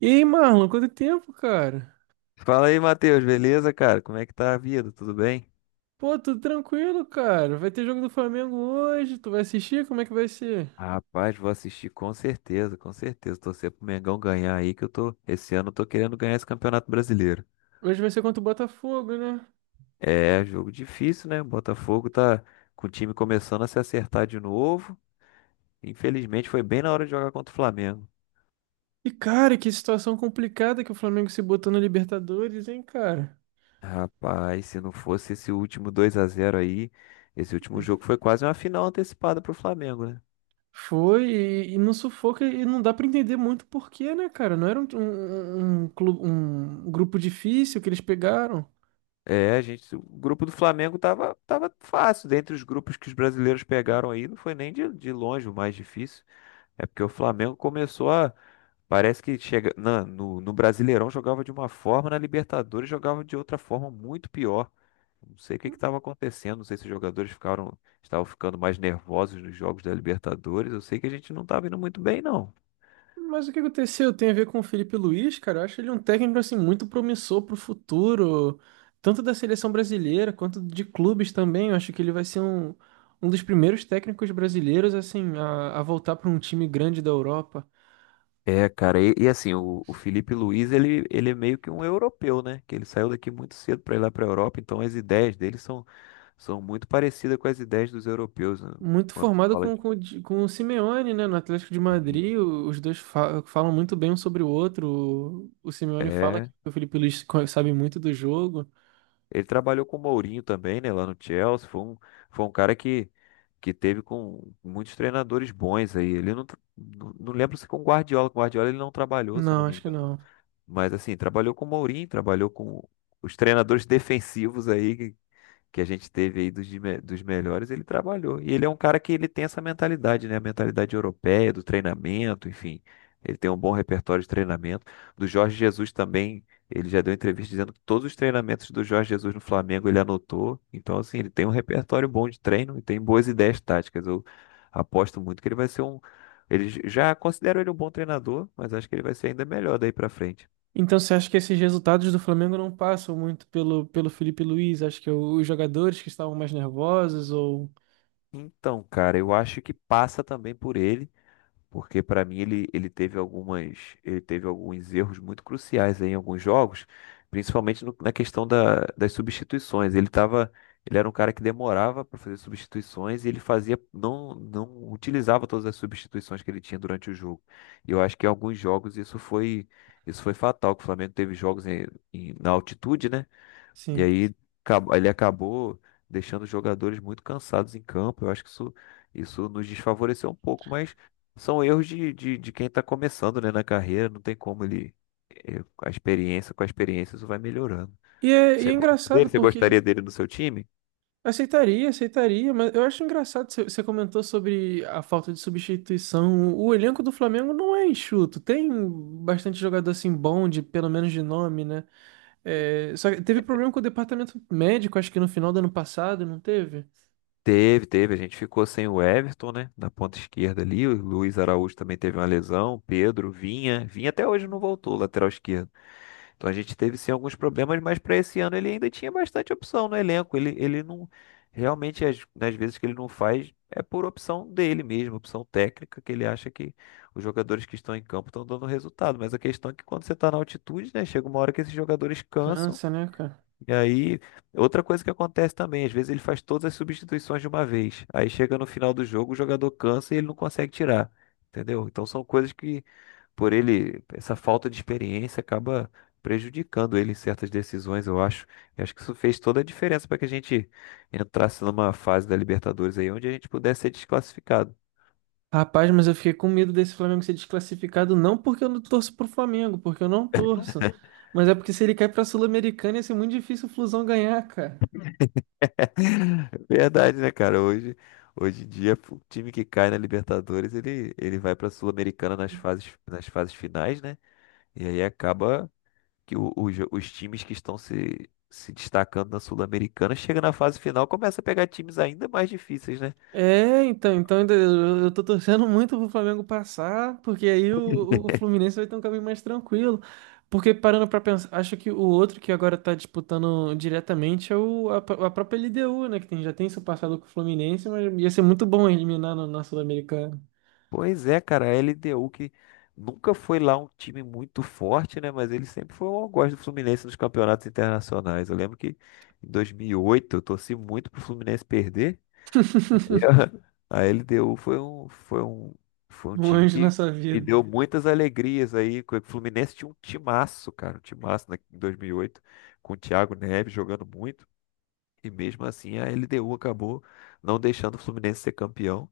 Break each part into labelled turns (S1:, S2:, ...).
S1: E aí, Marlon, quanto tempo, cara?
S2: Fala aí, Matheus, beleza, cara? Como é que tá a vida? Tudo bem?
S1: Pô, tudo tranquilo, cara. Vai ter jogo do Flamengo hoje. Tu vai assistir? Como é que vai ser?
S2: Rapaz, vou assistir com certeza, com certeza. Torcer pro Mengão ganhar aí, que eu tô. Esse ano eu tô querendo ganhar esse Campeonato Brasileiro.
S1: Hoje vai ser contra o Botafogo, né?
S2: É, jogo difícil, né? O Botafogo tá com o time começando a se acertar de novo. Infelizmente, foi bem na hora de jogar contra o Flamengo.
S1: E, cara, que situação complicada que o Flamengo se botou na Libertadores, hein, cara?
S2: Rapaz, se não fosse esse último 2 a zero aí, esse último jogo foi quase uma final antecipada pro Flamengo, né?
S1: Foi e, não sufoca e não dá pra entender muito porquê, né, cara? Não era um um grupo difícil que eles pegaram.
S2: É, a gente, o grupo do Flamengo tava fácil. Dentre os grupos que os brasileiros pegaram aí, não foi nem de longe o mais difícil. É porque o Flamengo começou a. Parece que chega, no Brasileirão jogava de uma forma, na Libertadores jogava de outra forma muito pior. Não sei o que estava acontecendo, não sei se os jogadores ficaram, estavam ficando mais nervosos nos jogos da Libertadores. Eu sei que a gente não estava indo muito bem, não.
S1: Mas o que aconteceu tem a ver com o Felipe Luiz, cara. Eu acho ele um técnico assim muito promissor pro futuro, tanto da seleção brasileira quanto de clubes também. Eu acho que ele vai ser um dos primeiros técnicos brasileiros assim a voltar para um time grande da Europa.
S2: É, cara, e assim, o Felipe Luiz, ele é meio que um europeu, né? Que ele saiu daqui muito cedo para ir lá para a Europa, então as ideias dele são, são muito parecidas com as ideias dos europeus, né?
S1: Muito
S2: Quando
S1: formado
S2: fala
S1: com,
S2: de...
S1: com, o Di- com o Simeone, né, no Atlético de
S2: Sim.
S1: Madrid. Os dois falam muito bem um sobre o outro. O Simeone fala
S2: É,
S1: que o Felipe Luiz sabe muito do jogo.
S2: ele trabalhou com o Mourinho também, né? Lá no Chelsea, foi um cara que teve com muitos treinadores bons aí. Ele não, não lembro se com o Guardiola, com o Guardiola ele não trabalhou, se eu não
S1: Não,
S2: me
S1: acho que
S2: engano.
S1: não.
S2: Mas assim, trabalhou com o Mourinho, trabalhou com os treinadores defensivos aí, que a gente teve aí dos, dos melhores, ele trabalhou. E ele é um cara que ele tem essa mentalidade, né? A mentalidade europeia, do treinamento, enfim. Ele tem um bom repertório de treinamento. Do Jorge Jesus também, ele já deu entrevista dizendo que todos os treinamentos do Jorge Jesus no Flamengo ele anotou. Então, assim, ele tem um repertório bom de treino e tem boas ideias táticas. Eu aposto muito que ele vai ser um. Eles já consideram ele um bom treinador, mas acho que ele vai ser ainda melhor daí pra frente.
S1: Então você acha que esses resultados do Flamengo não passam muito pelo Felipe Luiz? Acho que é os jogadores que estavam mais nervosos ou...
S2: Então, cara, eu acho que passa também por ele. Porque para mim ele teve algumas, ele teve alguns erros muito cruciais aí em alguns jogos, principalmente na questão das substituições. Ele tava, ele era um cara que demorava para fazer substituições e ele fazia não utilizava todas as substituições que ele tinha durante o jogo. E eu acho que em alguns jogos isso foi fatal, que o Flamengo teve jogos na altitude, né? E
S1: Sim.
S2: aí ele acabou deixando os jogadores muito cansados em campo. Eu acho que isso nos desfavoreceu um pouco, mas são erros de quem está começando, né, na carreira. Não tem como ele. A experiência, com a experiência, isso vai melhorando.
S1: E
S2: Você
S1: é
S2: gosta dele?
S1: engraçado
S2: Você
S1: porque...
S2: gostaria dele no seu time?
S1: Aceitaria, aceitaria, mas eu acho engraçado, você comentou sobre a falta de substituição. O elenco do Flamengo não é enxuto, tem bastante jogador assim bom, de, pelo menos de nome, né? É, só que teve problema com o departamento médico, acho que no final do ano passado, não teve?
S2: Teve, teve. A gente ficou sem o Everton, né? Na ponta esquerda ali. O Luiz Araújo também teve uma lesão. Pedro, Vinha. Vinha até hoje não voltou, lateral esquerdo. Então a gente teve sim alguns problemas, mas para esse ano ele ainda tinha bastante opção no elenco. Ele não. Realmente, nas vezes que ele não faz, é por opção dele mesmo, opção técnica, que ele acha que os jogadores que estão em campo estão dando resultado. Mas a questão é que quando você está na altitude, né? Chega uma hora que esses jogadores cansam.
S1: Cansa, né, cara?
S2: E aí, outra coisa que acontece também, às vezes ele faz todas as substituições de uma vez. Aí chega no final do jogo, o jogador cansa e ele não consegue tirar. Entendeu? Então são coisas que, por ele, essa falta de experiência acaba prejudicando ele em certas decisões, eu acho. E acho que isso fez toda a diferença para que a gente entrasse numa fase da Libertadores aí onde a gente pudesse ser desclassificado.
S1: Rapaz, mas eu fiquei com medo desse Flamengo ser desclassificado, não porque eu não torço pro Flamengo, porque eu não torço, mas é porque se ele cair pra Sul-Americana ia ser muito difícil o Flusão ganhar, cara.
S2: Verdade, né, cara? Hoje em dia, o time que cai na Libertadores, ele vai para a Sul-Americana nas fases finais, né? E aí acaba que os times que estão se destacando na Sul-Americana chega na fase final, começa a pegar times ainda mais difíceis, né?
S1: É, então, então ainda eu tô torcendo muito pro Flamengo passar, porque aí o Fluminense vai ter um caminho mais tranquilo. Porque parando pra pensar, acho que o outro que agora tá disputando diretamente é a própria LDU, né? Que tem, já tem seu passado com o Fluminense, mas ia ser muito bom eliminar no, na Sul-Americana.
S2: Pois é, cara, a LDU que nunca foi lá um time muito forte, né? Mas ele sempre foi um algoz do Fluminense nos campeonatos internacionais. Eu lembro que em 2008 eu torci muito pro Fluminense perder. E a LDU foi um
S1: Um
S2: time
S1: anjo
S2: que
S1: na sua
S2: me
S1: vida.
S2: deu muitas alegrias aí. O Fluminense tinha um timaço, cara, um timaço em 2008, com o Thiago Neves jogando muito. E mesmo assim a LDU acabou não deixando o Fluminense ser campeão.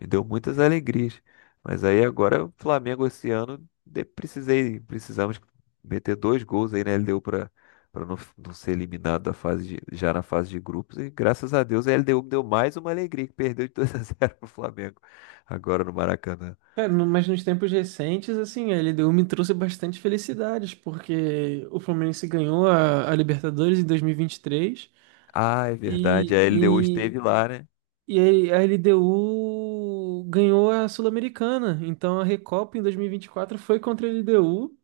S2: Me deu muitas alegrias. Mas aí agora o Flamengo esse ano precisamos meter dois gols aí na LDU para não ser eliminado da já na fase de grupos. E graças a Deus a LDU me deu mais uma alegria que perdeu de 2 a 0 pro Flamengo agora no Maracanã.
S1: É, no- mas nos tempos recentes, assim, a LDU me trouxe bastante felicidades, porque o Fluminense ganhou a Libertadores em 2023
S2: Ah, é verdade,
S1: e,
S2: a
S1: vinte
S2: LDU
S1: e, três
S2: esteve lá, né?
S1: e, e a LDU ganhou a Sul-Americana. Então a Recopa em 2024 foi contra a LDU,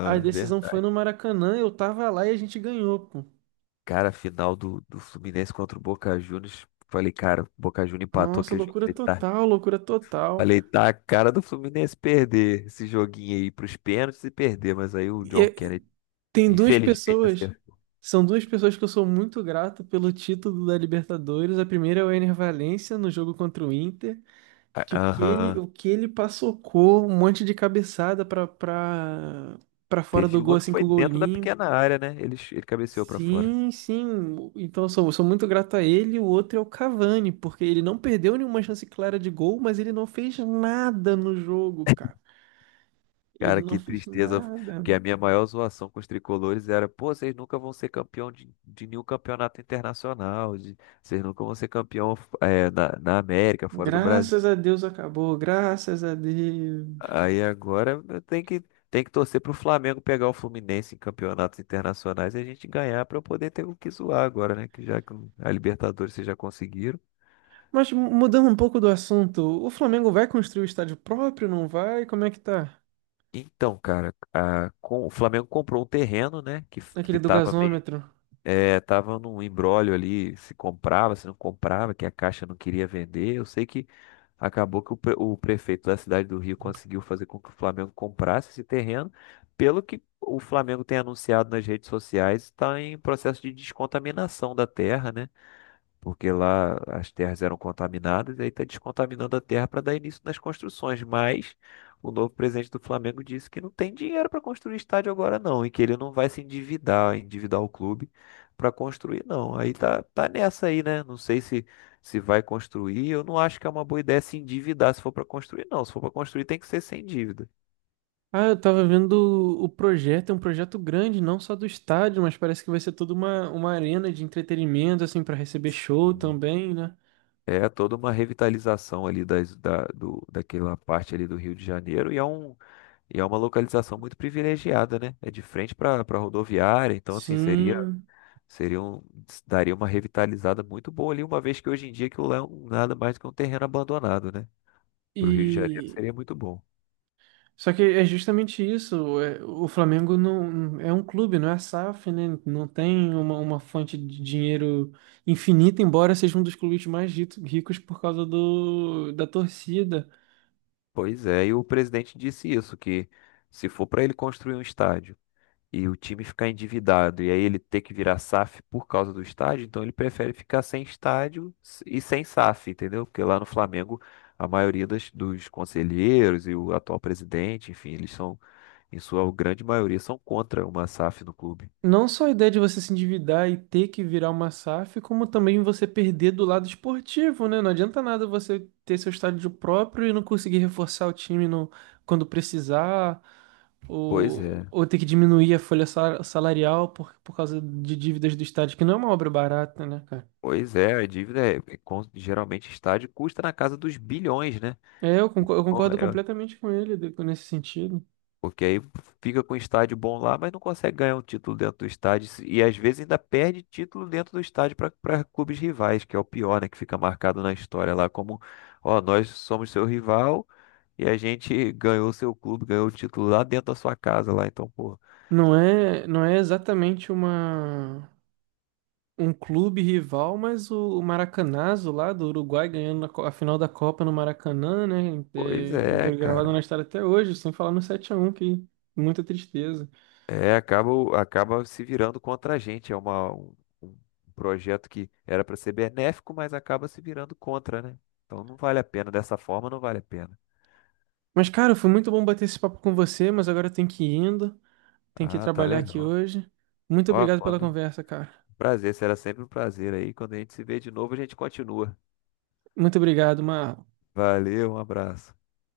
S1: a decisão foi
S2: verdade.
S1: no Maracanã, eu tava lá e a gente ganhou, pô.
S2: Cara, a final do Fluminense contra o Boca Juniors. Falei, cara, o Boca Juniors empatou
S1: Nossa,
S2: aquele jogo.
S1: loucura
S2: Falei, tá.
S1: total, loucura total.
S2: Falei, tá a cara do Fluminense perder esse joguinho aí pros pênaltis e perder, mas aí o John Kennedy,
S1: Tem duas
S2: infelizmente,
S1: pessoas.
S2: acertou.
S1: São duas pessoas que eu sou muito grato pelo título da Libertadores. A primeira é o Ener Valencia no jogo contra o Inter,
S2: Ah,
S1: que
S2: aham.
S1: o que ele passocou, um monte de cabeçada pra, pra, pra fora do
S2: Teve
S1: gol,
S2: uma que
S1: assim,
S2: foi
S1: com o gol
S2: dentro da
S1: limpo.
S2: pequena área, né? Ele, ele cabeceou pra fora.
S1: Sim, sim. Então eu sou muito grato a ele. O outro é o Cavani, porque ele não perdeu nenhuma chance clara de gol, mas ele não fez nada no jogo, cara. Ele
S2: Cara,
S1: não
S2: que
S1: fez
S2: tristeza,
S1: nada.
S2: porque a minha maior zoação com os tricolores era, pô, vocês nunca vão ser campeão de nenhum campeonato internacional, vocês nunca vão ser campeão na América, fora do Brasil.
S1: Graças a Deus acabou, graças a Deus.
S2: Aí agora eu tenho que, tem que torcer pro Flamengo pegar o Fluminense em campeonatos internacionais e a gente ganhar pra eu poder ter o que zoar agora, né? Que já que a Libertadores vocês já conseguiram.
S1: Mas mudando um pouco do assunto, o Flamengo vai construir o estádio próprio, não vai? Como é que tá?
S2: Então, cara, o Flamengo comprou um terreno, né?
S1: Aquele
S2: Que
S1: do
S2: tava.
S1: gasômetro.
S2: É, tava num imbróglio ali, se comprava, se não comprava, que a Caixa não queria vender. Eu sei que acabou que o prefeito da cidade do Rio conseguiu fazer com que o Flamengo comprasse esse terreno. Pelo que o Flamengo tem anunciado nas redes sociais, está em processo de descontaminação da terra, né? Porque lá as terras eram contaminadas, e aí está descontaminando a terra para dar início nas construções. Mas o novo presidente do Flamengo disse que não tem dinheiro para construir estádio agora, não, e que ele não vai se endividar, endividar o clube para construir, não. Aí tá, tá nessa aí, né? Não sei se, se vai construir. Eu não acho que é uma boa ideia se endividar se for para construir, não. Se for para construir, tem que ser sem dívida.
S1: Ah, eu tava vendo o projeto, é um projeto grande, não só do estádio, mas parece que vai ser toda uma arena de entretenimento, assim, pra receber show também, né?
S2: É toda uma revitalização ali daquela parte ali do Rio de Janeiro e é um, e é uma localização muito privilegiada, né? É de frente para rodoviária, então assim
S1: Sim.
S2: seria um, daria uma revitalizada muito boa ali, uma vez que hoje em dia aquilo lá é nada mais do que um terreno abandonado, né? Para o Rio de Janeiro
S1: E
S2: seria muito bom.
S1: só que é justamente isso. É, o Flamengo não é um clube, não é SAF, né? Não tem uma fonte de dinheiro infinita, embora seja um dos clubes mais ricos por causa da torcida.
S2: Pois é, e o presidente disse isso, que se for para ele construir um estádio e o time ficar endividado e aí ele ter que virar SAF por causa do estádio, então ele prefere ficar sem estádio e sem SAF, entendeu? Porque lá no Flamengo a maioria dos conselheiros e o atual presidente, enfim, eles são, em sua grande maioria, são contra uma SAF no clube.
S1: Não só a ideia de você se endividar e ter que virar uma SAF, como também você perder do lado esportivo, né? Não adianta nada você ter seu estádio próprio e não conseguir reforçar o time no, quando precisar,
S2: Pois é.
S1: ou ter que diminuir a folha salarial por causa de dívidas do estádio, que não é uma obra barata, né, cara?
S2: Pois é, a dívida é, geralmente estádio custa na casa dos bilhões, né?
S1: É, eu
S2: Então,
S1: concordo
S2: é,
S1: completamente com ele nesse sentido.
S2: Porque aí fica com o estádio bom lá, mas não consegue ganhar um título dentro do estádio. E às vezes ainda perde título dentro do estádio para clubes rivais, que é o pior, né? Que fica marcado na história lá como, ó, nós somos seu rival e a gente ganhou seu clube, ganhou o título lá dentro da sua casa lá. Então, pô,
S1: Não é, não é exatamente uma um clube rival, mas o Maracanazo lá do Uruguai ganhando na a final da Copa no Maracanã, né?
S2: pois
S1: É,
S2: é,
S1: gravado
S2: cara.
S1: na história até hoje, sem falar no 7 a 1 que muita tristeza.
S2: É, acaba, acaba se virando contra a gente. É uma, um projeto que era para ser benéfico, mas acaba se virando contra, né? Então não vale a pena. Dessa forma, não vale a pena.
S1: Mas, cara, foi muito bom bater esse papo com você, mas agora eu tenho que ir indo, tenho que
S2: Ah, tá
S1: trabalhar aqui
S2: legal.
S1: hoje. Muito
S2: Ó,
S1: obrigado pela
S2: quando.
S1: conversa, cara.
S2: Prazer, será sempre um prazer aí. Quando a gente se vê de novo, a gente continua.
S1: Muito obrigado, Mar.
S2: Valeu, um abraço.